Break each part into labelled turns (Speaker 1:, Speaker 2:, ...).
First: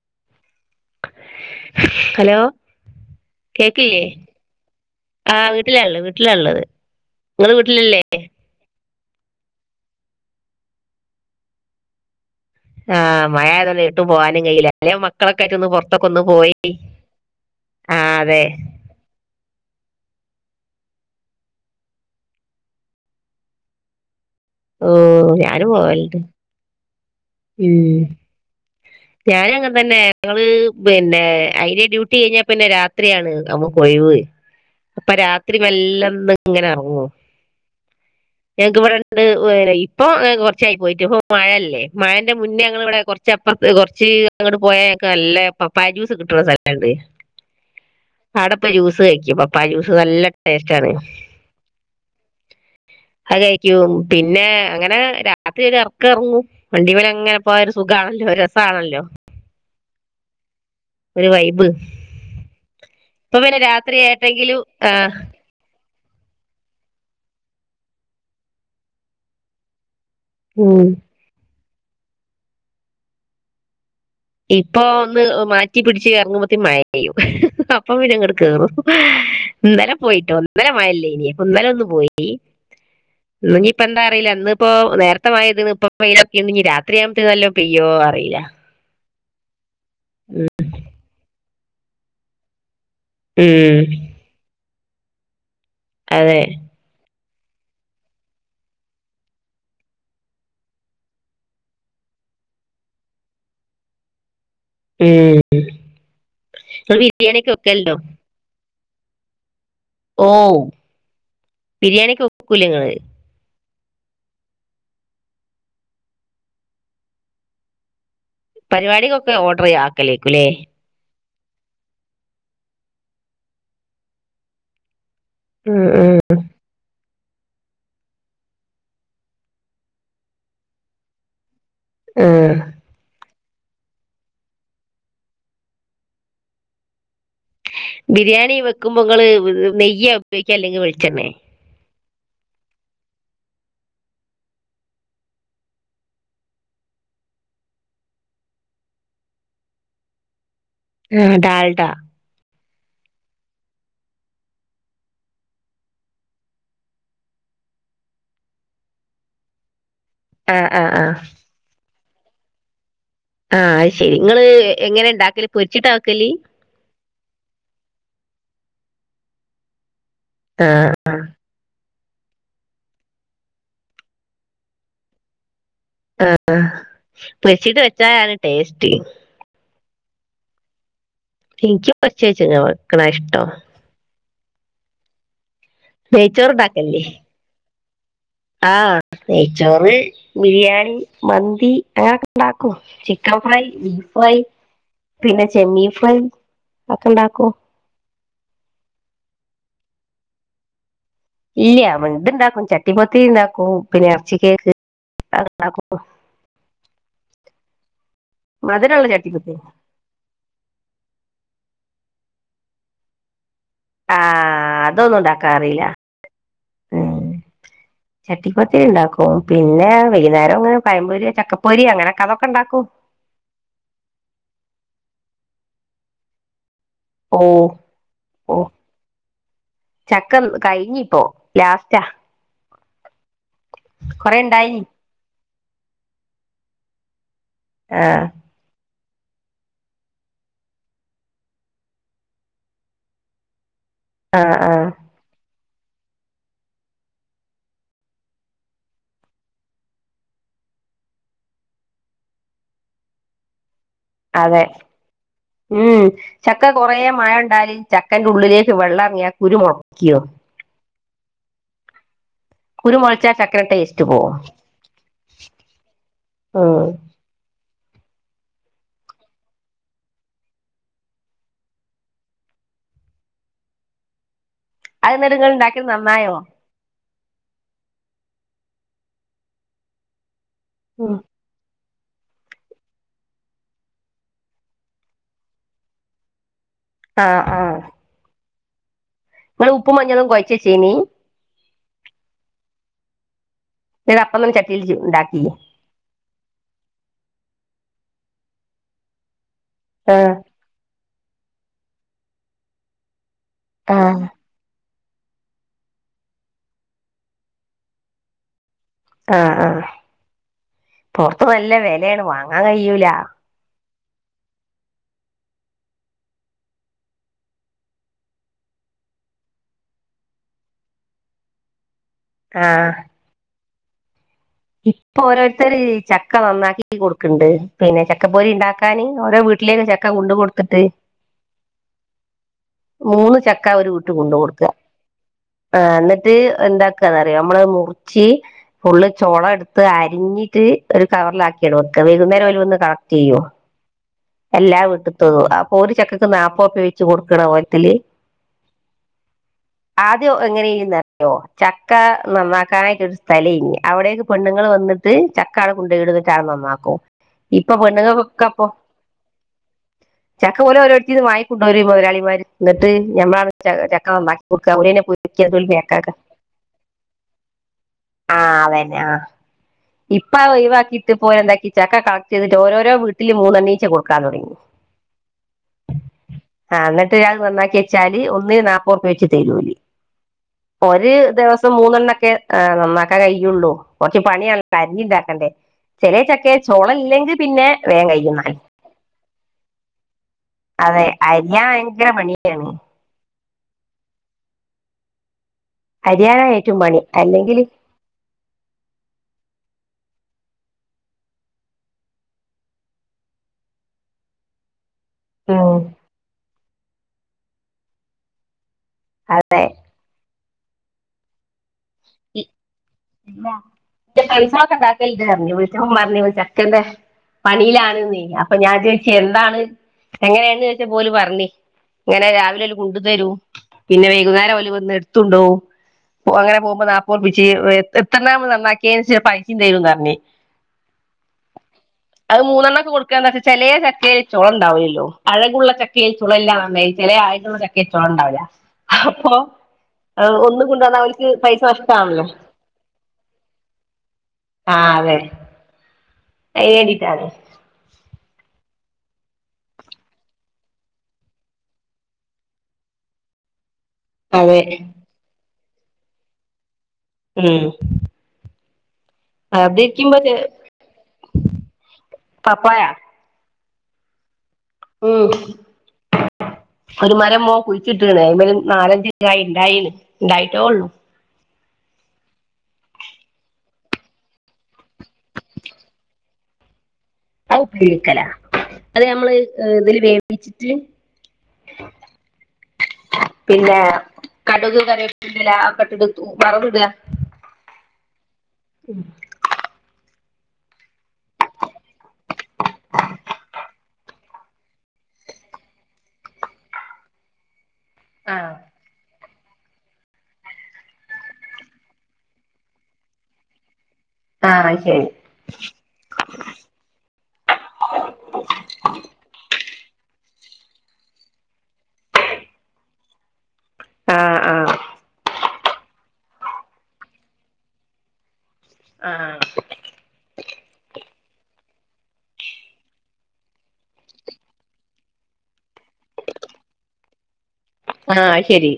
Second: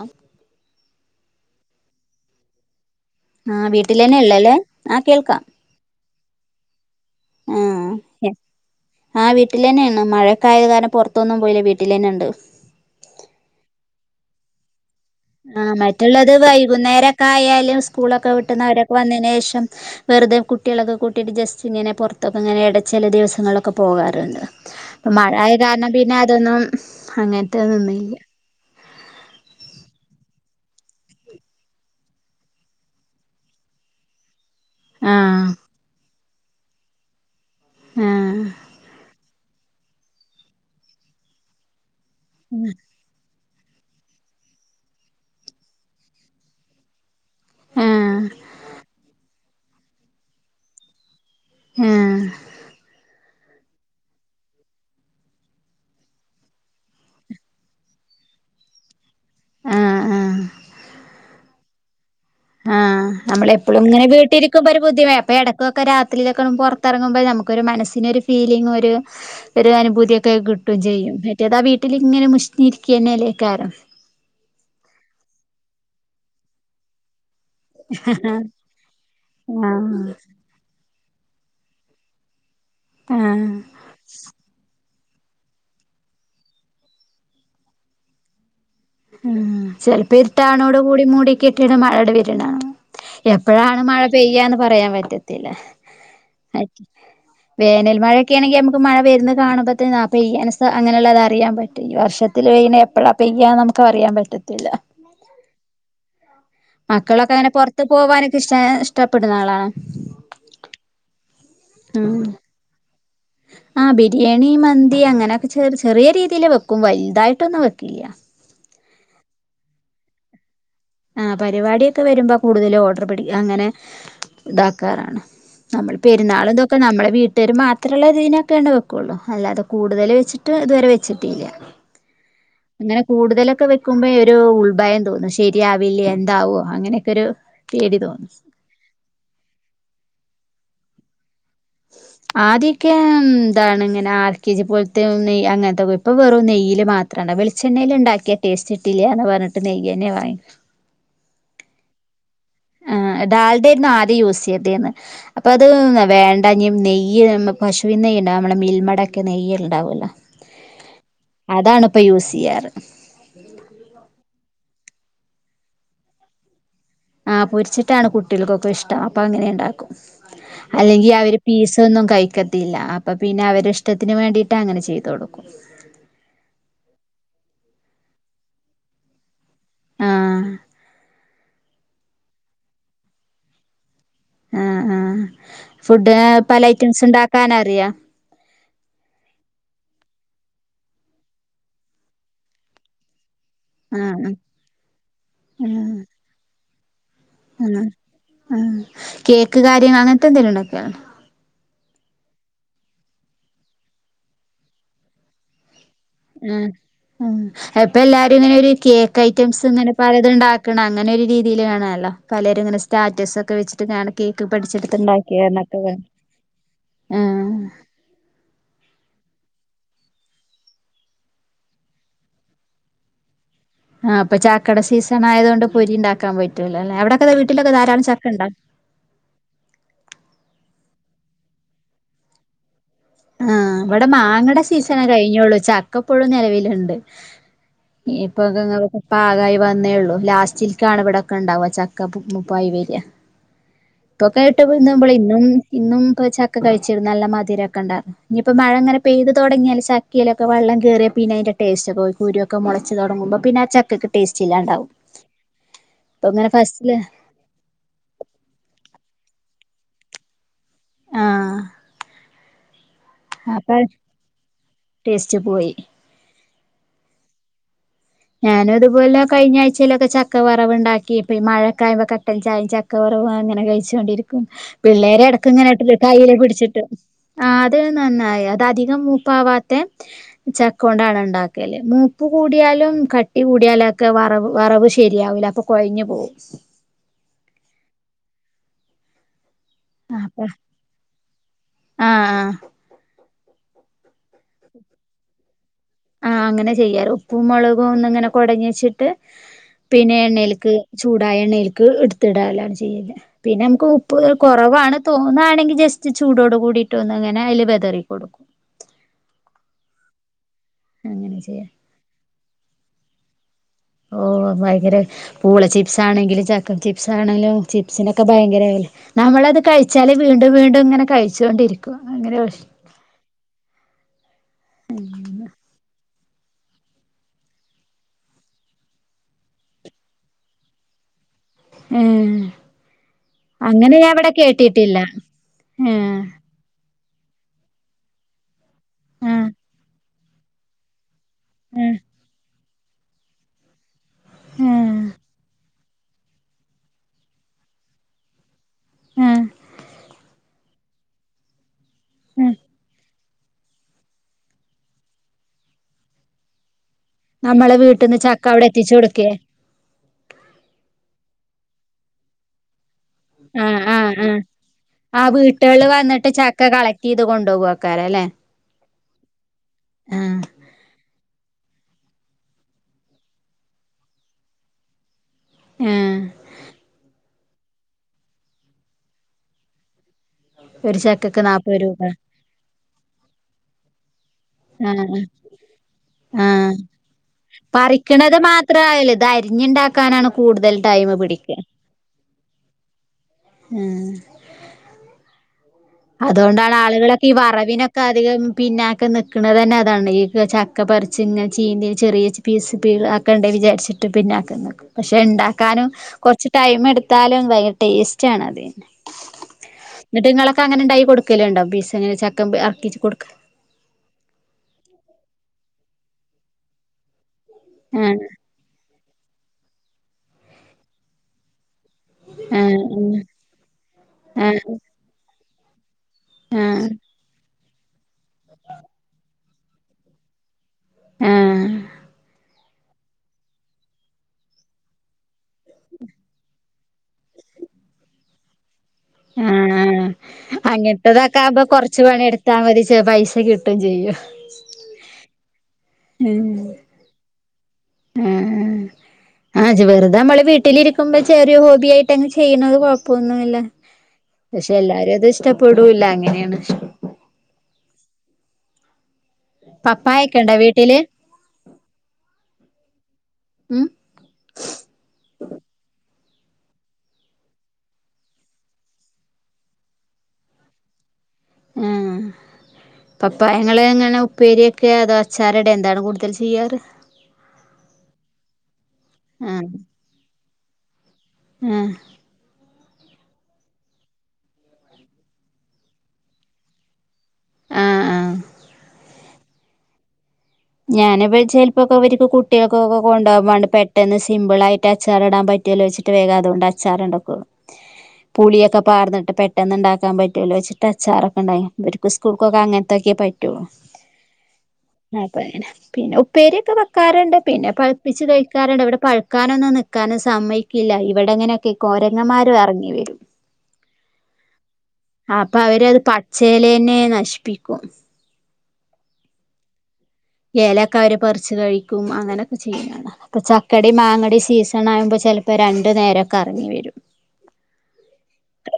Speaker 1: ആം
Speaker 2: hello
Speaker 1: ആഹ്
Speaker 2: കേക്കില്ലേ
Speaker 1: വീട്ടിലെന്നെ ഇള്ളല്ലേ ആഹ്
Speaker 2: ആ
Speaker 1: കേൾക്കാം
Speaker 2: വീട്ടിലാള്ളത് വീട്ടിലള്ളത് നിങ്ങ വീട്ടിലല്ലേ
Speaker 1: വീട്ടിൽ തന്നെയാണ് മഴയൊക്ക ആയത് കാരണം പുറത്തൊന്നും പോയില്ല വീട്ടിൽന്നെ ഉണ്ട്
Speaker 2: ആ മഴ ആയോതോണ്ട് എവിടെത്തും പോവാനും കയില്ലാ
Speaker 1: ആ മറ്റുള്ളത് വൈകുന്നേരൊക്കെ ആയാലും
Speaker 2: ആഹ്
Speaker 1: സ്കൂളൊക്കെ
Speaker 2: അതെ
Speaker 1: വിട്ടുന്നവരൊക്കെ വന്നതിന്ന് ശേഷം വെറുതെ കുട്ടികളൊക്കെ കൂട്ടിയിട്ട് ജസ്റ്റിങ്ങനെ പുറത്തൊക്കെ ഇങ്ങനെ ഇട ചില ദിവസങ്ങളിലൊക്കെ പോകാറുണ്ട്
Speaker 2: ഓ
Speaker 1: അപ്പൊ മഴയാ
Speaker 2: ഞാനും
Speaker 1: കാരണം പിന്നെ
Speaker 2: പോവലുണ്ട്
Speaker 1: അതൊന്നും അങ്ങനത്തെന്നുല്ലാ
Speaker 2: ഞാന് അങ്ങെനെ തന്നെ ഞങ്ങള് പിന്നെ അയിന് ഡ്യൂട്ടി കഴിഞ്ഞാ പിന്നെ രാത്രിയാണ് അ ഒഴിവ്‌ അപ്പൊ
Speaker 1: ആഹ്
Speaker 2: രാത്രി വെല്ലന്ന് ഇങ്ങനെ ഇറങ്ങോ
Speaker 1: ആഹ്
Speaker 2: ഏതു ഇപ്പൊ കുറച്ചായി പോയിട്ട് ഇപ്പ മഴയല്ലേ മഴന്റെ മുന്നേ ഞങ്ങള് ഇവിടെ കുറ കൊറച്ച് അങ്ങോട് പോയക്കെ നല്ല പപ്പായ ജ്യൂസ് കിട്ടുള്ള സ്ഥലണ്ട്
Speaker 1: ആഹ്
Speaker 2: ആടെ പോയ്‌ ജ്യൂസ് കഴിക്കും പപ്പായ ജ്യൂസ് നല്ല ടേസ്റ്റ് ആണ്
Speaker 1: ആ
Speaker 2: അത് കഴിക്കും പിന്നെ അങ്ങനെ രാത്രി ഇറക്കം ഇറങ്ങും വണ്ടി മേല് അങ്ങനെ പോ ഒരു സുഖമാണ് രസമാണല്ലോ
Speaker 1: ആഹ് ആഹ്
Speaker 2: ഒരു വൈബ്
Speaker 1: ആ
Speaker 2: ഇപ്പൊ
Speaker 1: നമ്മള്
Speaker 2: പിന്നെ
Speaker 1: എപ്പോഴും
Speaker 2: രാത്രി
Speaker 1: ഇങ്ങനെ
Speaker 2: ആയിട്ടെങ്കിലും
Speaker 1: വീട്ടിരിക്കുമ്പോൾ ഒരു
Speaker 2: ആ
Speaker 1: ബുദ്ധിമ അപ്പൊ ഇടക്കൊക്കെ രാ ത്രി പൊറത്തിറാങ്ങുമ്പോൾ നമുക്ക് ഒരു മനസിന് ഒരു ഫീലിംഗ് ഒരു അനഭൂതിയെ ക്കെ കിട്ടും
Speaker 2: ഉം.
Speaker 1: ചെയ്യും മറ്റേത് ആ വീട്ടിലിങ്ങനെ മുഷിനിരിക്കന്നെ അല്ലേ കാരണം
Speaker 2: ഇപ്പൊ ഒന്ന് മാറ്റി പിടിച്ച് കറങ്ങുമ്പത്തേ മഴ പെയും അപ്പം പിന്നങ്ങോട്
Speaker 1: ആഹ്
Speaker 2: കേറു ഇന്നേരം
Speaker 1: ആഹ്
Speaker 2: പോയിട്ടോ ഇന്നാലേ മഴയില്ലേ ഇന്നലെ ഒന്ന് പോയി
Speaker 1: ആഹ്
Speaker 2: ഇന്ന് ഇനിപ്പന്താറിയില്ല അന്ന് ഇപ്പോ നേരാ [unintelligible]
Speaker 1: ഉം ചിലപ്പോ ഇരുട്ടാണോട് കൂടി മൂടി കെട്ടിട്ട മഴയുടെ വരണ്ടാണ്
Speaker 2: ഉം
Speaker 1: എപ്പോഴാണ് മഴ പെയ്യാന്ന് പറയാൻ പറ്റത്തില്ല
Speaker 2: അതെ
Speaker 1: വേനൽ മഴൊക്കെ ആണെങ്കിൽ നമുക്ക് മഴ വരുന്ന കാണുമ്പോത്തേന് ആ പെയ്യന്സാ അങ്ങനെയുള്ളത് അറിയാൻ പറ്റും ഈ വർഷത്തില് പെയിനെ എപ്പോഴാ പെയ്യന്ന് അറിയാൻ പറ്റത്തി
Speaker 2: ഉം നിങ്ങള്
Speaker 1: മക്കളൊക്കെ
Speaker 2: ബിരിയാണി
Speaker 1: അങ്ങനെ
Speaker 2: ഒക്കെ
Speaker 1: പുറത്ത്
Speaker 2: വെക്കലുണ്ടോ
Speaker 1: പോവാനൊക്കെ ഇഷ്ട ഇഷ്ടപ്പെടുന്ന ആളാണോ
Speaker 2: ഓ
Speaker 1: ഉം
Speaker 2: ബിരിയാണിയൊക്കെ വെയ്ക്കുല്ലേ ഇങ്ങള്
Speaker 1: ആ ബിരിയാണി മന്തി അങ്ങനെയൊക്കെ ചെറി ചെറിയ രീതിയില് വെക്കും വലുതായിട്ടൊന്നും വെക്കില്ല
Speaker 2: പരിപാടികൊക്കെ ഓർഡറി ആക്കലേക്കുല്ലേ
Speaker 1: ആ പരിപാടിയൊക്കെ വരുമ്പോ കൂടുതൽ ഓർഡർ പിടിക്ക അങ്ങനെ ഇതാക്കാറാണ്
Speaker 2: ഉം
Speaker 1: നമ്മൾ
Speaker 2: ഉം
Speaker 1: പെരുന്നാളും ഇന്തൊക്കെ നമ്മുടെ വീട്ട ട്ടര് മാത്രമുള്ള ഇതിനൊക്കെ വെക്കുള്ളൂ അല്ലാതെ കൂടുതൽ വെച്ചിട്ട് ഇതുവരെ വെച്ചിട്ടില്ല
Speaker 2: ആഹ്
Speaker 1: അങ്ങനെ കൂടുതല് ക്കാ വെക്കുമ്പോ ഒരു ഉൾഭയം തോന്നുന്നു ശരിയാവില്ല എന്താവോ അങ്ങനെയൊക്കെ ഒരു പേടി തോന്നും
Speaker 2: ബിരിയാണി വെക്കുമ്പോ നിങ്ങള് നെയ്യാ ഉപയോഗിക്കാം അല്ലെങ്കിൽ വിളിച്ചെണ്ണെ
Speaker 1: ആദ്യക്കെ ന്താണ് ഇങ്ങനെ ആർ കെ ജി പോലത്തെ നെയ്യ് അങ്ങനത്തെ ഇപ്പൊ വെറും നെയ്യ്ല് മാത്രണ്ട വെളിച്ചെണ്ണയിൽ ഉണ്ടാക്കിയ ടേസ്റ്റ് ഇിട്ടില്ലന്ന് പറഞ്ഞിട്ട് നെയ്യ് തന്നെ വാങ്ങി
Speaker 2: ആ ഡാൾടാ
Speaker 1: ഡാൾഡാ ആയിര്ന്ന് ആദ്യം യൂസ് ചെയ്തിന്നെ അപ്പ അത് വേണ്ട നെയ്യ് പുശു നെയ്യ് ഉണ്ടാ നമ്മുടെ മിൽമാടക്കെ നെയ്യ് ഉണ്ടാവല്ലോ
Speaker 2: ആ ആ ആ
Speaker 1: ഇപ്പാ യൂസ് ചെയ്യാറ്
Speaker 2: ആ അത് ശെരി നിങ്ങള് എങ്ങനെ ഇണ്ടാക്കല് പൊരിച്ചിട്ടാക്കല്
Speaker 1: ആ പൊരിച്ചിട്ടാണ് കുട്ടികൾക്കൊക്കെ ഇഷ്ടം അപ്പൊ അങ്ങനെ ഉണ്ടാക്കും
Speaker 2: ആഹ്
Speaker 1: അല്ലെങ്കി അവര് പീസ് ഇതൊന്നും കഴിക്കത്തില്ല അപ്പം പിന്നെ അവരി ഇഷ്ടത്തിന് വേണ്ടിട്ട് അങ്ങനെ ചെയ്തു കൊടുക്കും
Speaker 2: ആ പൊരിച്ചിട്ട് വെച്ചാലാണ് ടേസ്റ്റ്
Speaker 1: ആ
Speaker 2: എനിക്ക് പൊരിച്ച് വെക്കണ ഇഷ്ടം
Speaker 1: ആ ആഹ ഫുഡി
Speaker 2: നെയ്ച്ചോറ്
Speaker 1: പല ഐറ്റംസ് ഉണ്ടാക്കാന അറിയാ
Speaker 2: ആഹ തെയച്ചോറ് ബിരിയാണി മന്തി അങ്ങനൊക്കെ ഉണ്ടാക്കും ച ഫൈ മീഫൈ
Speaker 1: ആഹ്
Speaker 2: പിന്നെ ചെ മീഫൈ
Speaker 1: ഉ ആ കേക്ക് കാര്യങ്ങൾ അങ്ങനത്തെ എന്തെലും ഉണ്ടാക്കാണ്
Speaker 2: ഇല്ല അവ ഇണ്ട് ഇണ്ടാക്കും ചട്ടിപൊത്തി ഇണ്ടാക്കും പിന്നെ ഇറച്ചി കേക്ക്െണ്ടാക്കും
Speaker 1: ആ അപ്പ എല്ലാരും ഇങ്ങനെ ഒരു
Speaker 2: മധുരമുള്ള
Speaker 1: കേക്ക്
Speaker 2: ചട്ടിപ്പത്തി
Speaker 1: ഐറ്റംസ് ഇങ്ങനെ പലതണ്ടാക്ക ണം അങ്ങനെ ഒരു രീതിയിൽ വണല്ലോ പലര ഇങ്ങനെ സ്റ്റാറ്റസ് ഒക്കെ വെച്ച ഞൻ
Speaker 2: ആ
Speaker 1: കേക്ക്
Speaker 2: അതൊന്നും
Speaker 1: പഠിച്ചെടുത്ത്ണ്ടാക്കിയ
Speaker 2: ഉണ്ടാക്കാൻ
Speaker 1: എന്നൊക്കെ
Speaker 2: അറിയില്ല ഉം
Speaker 1: ആഹ്
Speaker 2: ചട്ടപ്പത്തി ഉണ്ടാക്കും പിന്നെ വൈകുന്നേരം അങ്ങനെ കായംമ്പൊരി ചക്കപ്പൊരി അങ്ങനെയൊക്കെ അതൊക്കെ ഇണ്ടാക്കൂ
Speaker 1: ആഹ അപ്പൊ ചാക്കട സീസൺ ആയത കൊൊണ്ട് പൊരി ഉണ്ടാക്കാൻ പറ്റൂല്ലോ
Speaker 2: ഓ ഓ ചക്കൻ കഴിഞ്ഞി അപ്പോ ലാസ്റ്റാ
Speaker 1: ആഹ ഇവിടെ
Speaker 2: കൊറേ
Speaker 1: മാങ്ങയുടെ
Speaker 2: ഉണ്ടായി
Speaker 1: സീസണ കഴിഞ്ഞോുള്ളു ചക്കപ്പുഴ നിലവൽുണ്ട്
Speaker 2: ആ
Speaker 1: ഇപ്പൊക്കെ പാകമായി വന്നേള്ളൂ ലാസ്റ്റിൽക്കാണ് ഇവിടൊക്കെ ഇണ്ടാവ ചക്ക മുപ്പായി വരിയ ഇപ്പൊ
Speaker 2: ആ ആ
Speaker 1: കേട്ട്്പള ഇന്നും ഇന്നും ഇപ്പൊ ചക്ക കഴിച്ചിരുന്നു നല്ല മതിരൊക്കെണ്ടാ ഇനിയിപ്പോൊ മഴ അങ്ങനെ പെയ്തു തുടങ്ങിയാ ചക്കിയിലൊക്കെ വെം കയറിയ പിന്നെ അതിന്റെടസ്റ്റ് ഒക്കെയി കുരുയ ഒക്കെ മുളച്ച്ങ്ങ തുടങ്ങുമ്പ പിന്നെ ആ ചക്കക്ക് ടേസ്റ്റ്
Speaker 2: അതെ
Speaker 1: ഇല്ലാണ്ടാവും
Speaker 2: ഉം
Speaker 1: ഇപ്പ ഇങ്ങനെ
Speaker 2: ചക്ക
Speaker 1: ഫസ്റ്റില്
Speaker 2: കൊറെേ മഴ ഉണ്ടാലും ചക്കന്റെ ഉള്ളിലേക്ക് വെള്ളം ഇറങ്ങിയ ഒരുരു മുടക്കിയോ
Speaker 1: ആഹ്
Speaker 2: കുരുമുളിച്ചാ ചക്ര
Speaker 1: അപ്പൊ
Speaker 2: ടേസ്റ്റ് പോവാ
Speaker 1: ടേസ്റ്റ് പോയി
Speaker 2: ഉം
Speaker 1: ഞാനും ഇതുപോലെ കഴിഞ്ഞ ആഴ്ചയിലൊക്കെ ചക്കവറവ ഉണ്ടാക്കി ഇപ്പൊ മഴക്കൊയ്പോ കെട്ടൻ ചായ ചക്കവറവ് അങ്ങനെ കഴിച്ചോണ്ടിരിക്കും
Speaker 2: അത് എന്നിട്ട്
Speaker 1: പിള്ളേരെടക്ക
Speaker 2: നിങ്ങൾ ഉണ്ടാക്കിയത്
Speaker 1: ഇങ്ങനെ്
Speaker 2: നന്നായോ
Speaker 1: കൈയില പിടിച്ചിട്ട് ആ അത് നന്നായി അത് അധികം മൂപ്പാവാത്ത ചക്ക
Speaker 2: ഉം
Speaker 1: കൊണ്ടാണ് ഉണ്ടാക്കിയല്ലേ മൂപ്പ ഉപ്പ് കൂടിയാലും കട്ടി കൂടിയാല ഒക്കെ വറവ് വറവ് ശരിയാവൂല അപ്പൊ കൊഴഞ്ഞു പോകവും
Speaker 2: ആ ആ മ ഉപ്പ് മഞ്ഞളും കുഴച്ച ചീനി
Speaker 1: ആഹ ആഹ
Speaker 2: ഇട അപ്പന്നും ചട്ടിൽ ഉണ്ടാക്കി
Speaker 1: ആഹ അങ്ങനെ ചെയ്യാറ് ഉപ്പും മുളകും ഒന്നും ഇങ്ങനെ കൊടഞ്ഞ വെച്ചിട്ട് പിന്നെ
Speaker 2: ആ
Speaker 1: എണ്ണൽക്ക് ചൂടായ എണ്ണൽക്ക് എടുത്തിടാനാണ് ചെയ്യല് പിന്നെ നമുക്ക്
Speaker 2: ആ
Speaker 1: ഉപ്പ് കുറവാണ് തോന്നുകയാണെങ്കിൽ ജസ്റ്റ് ചൂടോട് കൂടിയിട്ട് ഒന്ന് അങ്ങനെ അതില് വിതറിൊടുക്കും
Speaker 2: ആഹ ആഹ
Speaker 1: അങ്ങനെ
Speaker 2: പുൊറത്ത്
Speaker 1: ചെയ്യാം
Speaker 2: നല്ല വിലയാണ് വാങ്ങാൻ കഴിയൂല
Speaker 1: ഓ ഭയങ്കര പൂള ചിപ്സ് ആണെങ്കിലും ചക്ക ചിപ്സ് ആണെങ്കിലും ചിപ്സിനൊക്കെ ഭയങ്കരല്ല വെല നമ്മളത് കഴിച്ചാല് വീണ്ടും വീണ്ടും ഇങ്ങനെ കഴിച്ചോണ്ടിരിക്ക്
Speaker 2: ആഹ് ഇപ്പൊ ഓരോരുത്തര് ചക്ക് ചക്ക നന്നാക്കി കൊടുക്കണ്ട് പിന്നെ ചക്ക പൊരി ഇണ്ടാക്കാന് ഓരോ വീട്ടിലേക്ക് ചക്ക കൊണ്ട് കൊടുത്തിട്ട്
Speaker 1: ഏഹ്
Speaker 2: മൂന്ന് ചക്ക ഒരു
Speaker 1: അങ്ങനെ
Speaker 2: വീട്ട്
Speaker 1: ഞാൻ ഇവിടെ
Speaker 2: കൊണ്ടു കൊടുക്കാ
Speaker 1: കേട്ടിട്ടില്ല
Speaker 2: ആ
Speaker 1: ഏഹ്
Speaker 2: എന്നിട്ട് എന്താ [unintelligible] നമ്മളത് മുറിച്ച് ഫുള്ള് ചൊള
Speaker 1: ആഹ്
Speaker 2: എടുത്ത് അരിഞ്ഞിട്ട് ഒരു കവറിലാക്കി ആടെ
Speaker 1: ആഹ്
Speaker 2: വെക്കാ വൈകുന്നേരം ഓല് വന്ന് കളക്റ്റ് ചെയ്യും എല്ലാ വീട്ടുത്തതും ഒരു ചക്കക്ക് നാപ്പറുപ്പ്യ വെച്ച് കൊടുക്കണ [unintelligible]
Speaker 1: ആഹ്
Speaker 2: ആദ്യം എങ്ങനെയേനുന്നറിയോ ചക്ക
Speaker 1: ആഹ്
Speaker 2: നന്നാക്കാനായിട്ട് ഒര് സ്ഥലേനി അവിടേക്ക് പെണ്ണ്ങ്ങൾ വന്നിട്ട് ചക്കാ ആടെ കൊണ്ടോയിടും എന്നിട്ട് നന്നാക്കും ഇപ്പൊ
Speaker 1: നമ്മളെ വീട്ടിന്ന് ചക്ക
Speaker 2: പെണ്ണുങ്ങൾക്കൊക്കെപ്പൊ
Speaker 1: അവിടെ എത്തിച്ചു കൊടുക്കേ
Speaker 2: ചക്ക ഓല് ഓരോരുത്തീന്ന് വാങ്ങ് കൊണ്ടൊരി മുതലാളിമാര് എന്നിട്ട് ഞമ്മളാണ്
Speaker 1: ആ
Speaker 2: ചക്ക
Speaker 1: ആഹ്
Speaker 2: നന്നാക്കി കൊടുക്കുക ഓരന്നെ
Speaker 1: ആ ആ
Speaker 2: പൊരിക്ക അതോല്
Speaker 1: വീട്ടേള്
Speaker 2: പാക്കാക്ക
Speaker 1: വന്നിട്ട് ചക്ക കളക്ട് ചെയ്ത് കൊണ്ടുപോകവാക്കാലെ ലേ
Speaker 2: ആഹ് ആഹ് ഇപ്പ അത് ഒഴിവാക്കി ന്നിട്ട് ഇപ്പം ഓല് എന്തെയ്‌ത് ചക്ക കളക്ട് ചെയ്തിട്ട് ഓരോരോ വീട്ടില് മൂന്നെണ്ണീച്ച കൊടുക്കാൻ തുടങ്ങി
Speaker 1: ആഹ്
Speaker 2: ആഹ് എന്നിട്ട് അത് നന്നാക്കി വെച്ചാല് ഒന്നിന് നാപ്പറുപ്പ്യാ വെച്ച് തെരുവോല് ഒരു
Speaker 1: ചക്കക്ക്
Speaker 2: ദിവസം
Speaker 1: നാപ്പത് രൂപ
Speaker 2: മൂന്നെണ്ണൊക്കെ ആ നന്നാക്കാൻ കഴിയുള്ളൂ കൊറ [unintelligible] പണിയാണ് അരിഞ്ഞ്
Speaker 1: ആഹ്
Speaker 2: ഇണ്ടാക്കണ്ടേ ചെലേ ചക്കേ
Speaker 1: ആഹ്
Speaker 2: ചൊള ഇല്ലെങ്കിൽ പിന്നെ വേഗം
Speaker 1: പറിക്കണത്
Speaker 2: കഴിക്കുന്നാല്
Speaker 1: മാത്രായാലും ഇത് അരിഞ്ഞുണ്ടാക്കാനാണ് കൂടുതൽ
Speaker 2: അതെ
Speaker 1: ടൈം
Speaker 2: അരിയാൻ ഭയങ്കര പണിയാണ്
Speaker 1: ഉം
Speaker 2: അരിയാനാ
Speaker 1: അതുകൊണ്ടാണ്
Speaker 2: ഏറ്റവും പണി
Speaker 1: ആളുകളൊക്കെ ഈ
Speaker 2: അല്ലെങ്കിൽ
Speaker 1: വറവിനൊക്കെ അധികം പിന്നാക്കം നിക്കണത് തന്നെ അതാണ് ഈ ചക്ക പറിച്ച് ഇങ്ങനെ ചീന്തി ചെറിയ പീസ് പീ ആക്കണ്ടെ വിചാരിച്ചിട്ട് പിന്നാക്കം നിക്കും പക്ഷെ
Speaker 2: ഉം
Speaker 1: ഇണ്ടാക്കാനും കൊറച്ച് ടൈം എടുത്താലും ഭയങ്കര ടേസ്റ്റ് ആണ് അത് തന്നെ
Speaker 2: അതെ
Speaker 1: ഉണ്ടായി കൊടുക്കലുണ്ടോ [unintelligible] ചക്ക ഇങ്ങനെ ഇറക്കിച്ച് കൊടു
Speaker 2: [unintelligible] ഇണ്ടാക്കല്ണ്ട് പറഞ്ഞ് വിളിച്ചപ്പോ പറഞ്ഞ് ചക്കേൻ്റെ പണിയിലാണ്ന്നേ
Speaker 1: ആഹ്
Speaker 2: അപ്പൊ ഞാൻ ചോദിച്ച് എന്താണ് എങ്ങനെയാണ് ചോദിച്ചപ്പോ ഓല് പറഞ്ഞ് ഇങ്ങനെ രാവിലെ ഓല്
Speaker 1: ആഹ്
Speaker 2: കൊണ്ടു തരും പിന്നെ വൈകുന്നേരം
Speaker 1: ആഹ്
Speaker 2: ഓല് വന്ന് എടുത്തു കൊണ്ടോവും അങ്ങനെ
Speaker 1: ആഹ്
Speaker 2: പോകുമ്പോ നാപ്പോർപ്പിച്ച് എ എത്രണ്ണാ മ്മള് നന്നാക്കിയേന്ന്ച്ചാ പൈസയും തെരുന്ന് പറഞ്ഞ്
Speaker 1: ആഹ്
Speaker 2: അത് മൂന്നണ്ണൊക്കെ കൊടുക്കാന്ന് വെച്ചാ ചെലേ ചക്കേല് പൊള ഉണ്ടാവൂല്ലല്ലോ അഴകുള്ള ചക്കയിൽ ചുളയില്ലാന്ന് പറഞ്ഞ മാതിരി ചില ആഴകുള്ള ചക്കയിൽ ചുള ഉണ്ടാവില്ല അപ്പൊ
Speaker 1: ആഹ്
Speaker 2: ഒന്നു കൊണ്ട് വന്നാ ഓലിക്ക്
Speaker 1: അങ്ങനത്തതൊക്കെ
Speaker 2: പൈസ
Speaker 1: ആകുമ്പോ കൊറച്ച്
Speaker 2: നഷ്ടാവു അല്ലോ
Speaker 1: പണിയെടുത്താൽ [unintelligible] പൈസ കിട്ടും ചെയ്യും ഉം
Speaker 2: അയ്ന് വേണ്ടിട്ടാണ്
Speaker 1: ആഹ് ആഹ് ജ് വെറുതെ നമ്മള് വീട്ടിലിരിക്കുമ്പോ ചെറിയൊരു ഹോബി ആയിട്ട് അങ്ങ് ചെയ്യണത് കൊഴപ്പമൊന്നുമില്ല
Speaker 2: അതെ
Speaker 1: പക്ഷെ എല്ലാരും അത് ഇഷ്ടപ്പെടൂല്ല അങ്ങനെയാണ്
Speaker 2: ഉം അതിരിക്കുമ്പോ
Speaker 1: പപ്പായൊക്കെ ഉണ്ടോ വീട്ടില്
Speaker 2: പപ്പായ
Speaker 1: ഉം
Speaker 2: ഉം ഒരു മരം മോൻ കുഴിച്ചീട്ട്ണ് അയിമില് നാലഞ്ച് കായ് ഉണ്ടായിന് ഉണ്ടായിട്ടേള്ളു
Speaker 1: ഏഹ് പപ്പായ ഇങ്ങള് എങ്ങനെ ഉപ്പേരി വെക്കെ അതോ അച്ചാറ്ടെ എന്താണ് കൂടുതൽ ചെയ്യാറ്
Speaker 2: അത് ഉപ്പേരി വെക്കലാ അത് ഞമ്മള് ഇതില് വേവിച്ചിട്ട്
Speaker 1: ആ
Speaker 2: പിന്നെ കടുക് കറിവേപ്പിൻ്റെല ആ ഒക്കെ ഇട്ടിട്ട് വറവിടാ
Speaker 1: ആഹ് ആഹ്
Speaker 2: ഉം [unintelligible]
Speaker 1: ഞാന് ഇ ചിലപ്പൊക്കെ അവര്ക്ക് കുട്ടിയാകൊക്കെ കൊണ്ടോവാൻ വാണ്ടി പെ ട്ടന്ന് സിമ്പിൾ ആയിട്ട് അച്ചാർടാ പറ്റോലോച്ച്ട്ട് വേഗം അതോണ്ട് അച്ചാറ് ണ്ടാക്കും
Speaker 2: ആഹ്
Speaker 1: പുളിയൊക്കെ പാർന്ന് പെട്ടെന്ന് ണ്ടാക്കാൻ പറ്റോലോച്ച്ട്ട് അച്ചാറൊകെ ഉണ്ടായ്ന്ന് ഇവര്ക്ക് സ്കൂൾക്കൊക്കെ അങ്ങൻത്തൊക്കെ പറ്റോള്ളൂ
Speaker 2: ആഹ് ശരി
Speaker 1: [unintelligible] പിന്നെ ഉപ്പേരിയൊക്കെ വെക്കാറ്ണ്ട് പിന്നെ പഴുപ്പിച്ച് കഴിക്കാറ്ണ്ട് ഇവിടെ പഴുക്കാനൊ ന്ന് നിക്കാൻ സമ്മയ്ക്കില്ല ഇവിടെ അങ്ങനൊക്കെ കൊരങ്ങമാരും ഇറങ്ങി വരും
Speaker 2: ആഹ് ആഹ്
Speaker 1: അപ്പൊ അവരത് പച്ചേലേന്നെ നശിപ്പിക്കും
Speaker 2: ആഹ്
Speaker 1: എലൊക്കെ അവര് പറിച്ച് കഴിക്കും അങ്ങനെയൊക്കെ ചെയ്യുന്നാണ് അപ്പൊ ചക്കടി മാങ്ങടി സീസൺ ആകുമ്പോ ചെലപ്പോ രണ്ടു നേരൊക്കെ അറങ്ങി വരും
Speaker 2: ആഹ് അയ്ശരി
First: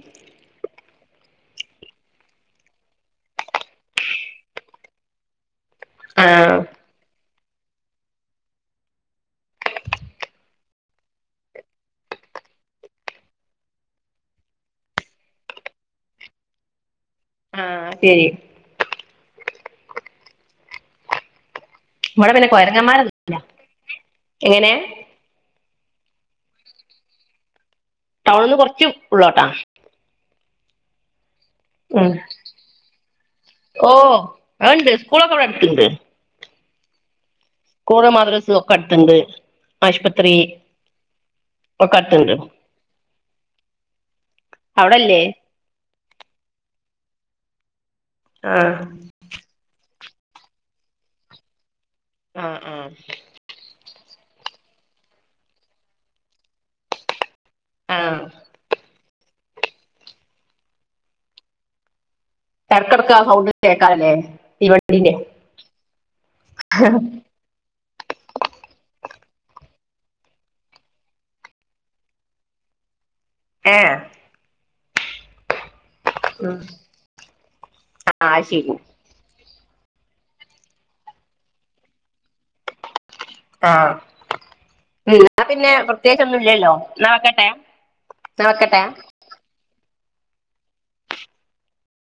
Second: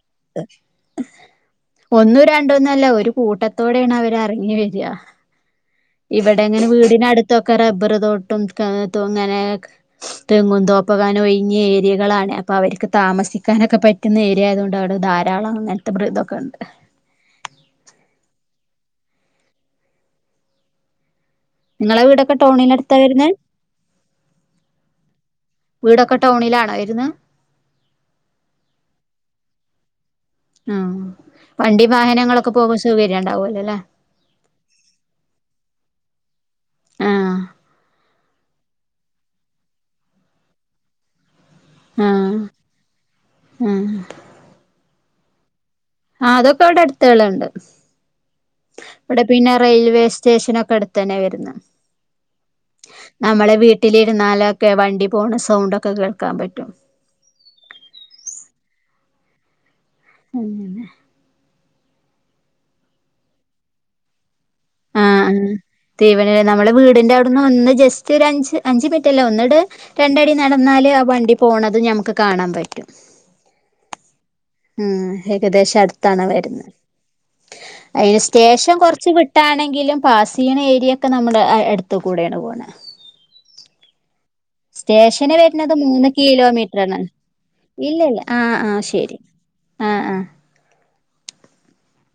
Speaker 1: ഒന്നും രണ്ടൊന്നും അല്ല ഒരു കൂട്ടത്തോടെയാണ് അവര്റങ്ങി വര ഇവിടെ
Speaker 2: ആഹ്
Speaker 1: എങ്ങനെ വീടിനടുത്തൊക്കെ റബ്ബർ തോട്ടും ങ്ങനെ തെങ്ങും തോ പ്പകാനോ ഒഴിഞ്ഞ ഏരിയകളാണെ അപ്പ അവർക്ക് താമസിക്കാനൊക്കെ പറ്റുന്ന ഏരിയായതോണ്ട് അവിടെ ധാരാളം നെ മറ്റ പ്ര ഇതൊക്കെ ഉണ്ട്
Speaker 2: ആഹ് ശരി
Speaker 1: നിങ്ങളെ
Speaker 2: ഇവിടെ
Speaker 1: വീടൊക്കെ
Speaker 2: പിന്നെ
Speaker 1: ടൗണിനടുത്താ വരുന്നെ
Speaker 2: കൊരങ്ങന്മാരൊന്നുല്ല എങ്ങനെ
Speaker 1: വീടൊക്കെ ടൗണിലാണോ വരുന്ന
Speaker 2: ടൗണ് ന്ന് കുറച്ച് ഉള്ളോട്ടാ
Speaker 1: ആഹ് വണ്ടി
Speaker 2: ഉം
Speaker 1: വാഹനങ്ങളൊക്കെ പോകു സൗകര്യം ഉണ്ടാവല്ലോല്ലേ
Speaker 2: ഓ അത്ണ്ട് സ്കൂളൊക്കെ ഇവിടെ അടുത്തുണ്ട് കൂള്, മാദ് റസ്, ഒക്കെ അടുത്തുണ്ട് ആശുപത്രി ഒക്ക അട്ത്തുണ്ട്
Speaker 1: ആഹ് ആഹ്
Speaker 2: അവിടല്ലേ
Speaker 1: ആ അതൊക്കെ അവിടെ അടുത്തേള്ണ്ട്.
Speaker 2: ആഹ്
Speaker 1: ഇവിടെ പിന്നെ റെയിൽവേ സ് റ്റേഷനൊക്കെ അടുത്തന്നെ വരുന്നെ
Speaker 2: ആ ആ
Speaker 1: വീട്ടിലിരുന്നാലൊക്കെ വണ്ടി പോണ സൗണ്ടൊക്കെ കേൾക്കാൻ പറ്റും
Speaker 2: ആഹ്
Speaker 1: അങ്ങനെ
Speaker 2: ഇടക്കെടക്ക് ആ സൗണ്ട് കേക്കാല്ലേ
Speaker 1: ആ
Speaker 2: തീവണ്ടീന്റെ
Speaker 1: തീവന്ലെ നമ്മെളെ വീടിന്റെ അവിടുന്ന് ഒന്ന് ജസ്റ്റ് ഒരു അഞ്ച് അഞ്ച് മിനി ട്ടില്ല ഒന്നട് രണ്ടടി നടന്നാല് ആ വണ്ടി പോണതും ഞമ്മക്ക് കാണാൻ പറ്റും
Speaker 2: ഏഹ്
Speaker 1: ഉം ഏകദേശം അടുത്താണ്
Speaker 2: ഉം
Speaker 1: വരുന്നത് അയ്ന്
Speaker 2: ആഹ്
Speaker 1: സ്റ്റേഷൻ
Speaker 2: ശരി
Speaker 1: കൊറച്ച് വി ട്ടാണെങ്കിലും പാസെയ്യ്ണ ഏരിയൊക്കെ നമ്മുടെ ആ എടുത്ത് കൂടെണ് പോണെ
Speaker 2: ആഹ്
Speaker 1: സ്റ്റേഷന്
Speaker 2: എന്നാ പിന്നെ
Speaker 1: വരുന്നത്
Speaker 2: പ്രത്യേകിച്ച് ഒന്നുല്ലല്ലോ എന്നാ വെക്കട്ടെ
Speaker 1: ഇല്ല ഇല്ല
Speaker 2: ന്നാ
Speaker 1: ആഹ് ആഹ്
Speaker 2: വെക്കട്ടെ
Speaker 1: ശരി ആഹ് ആഹ്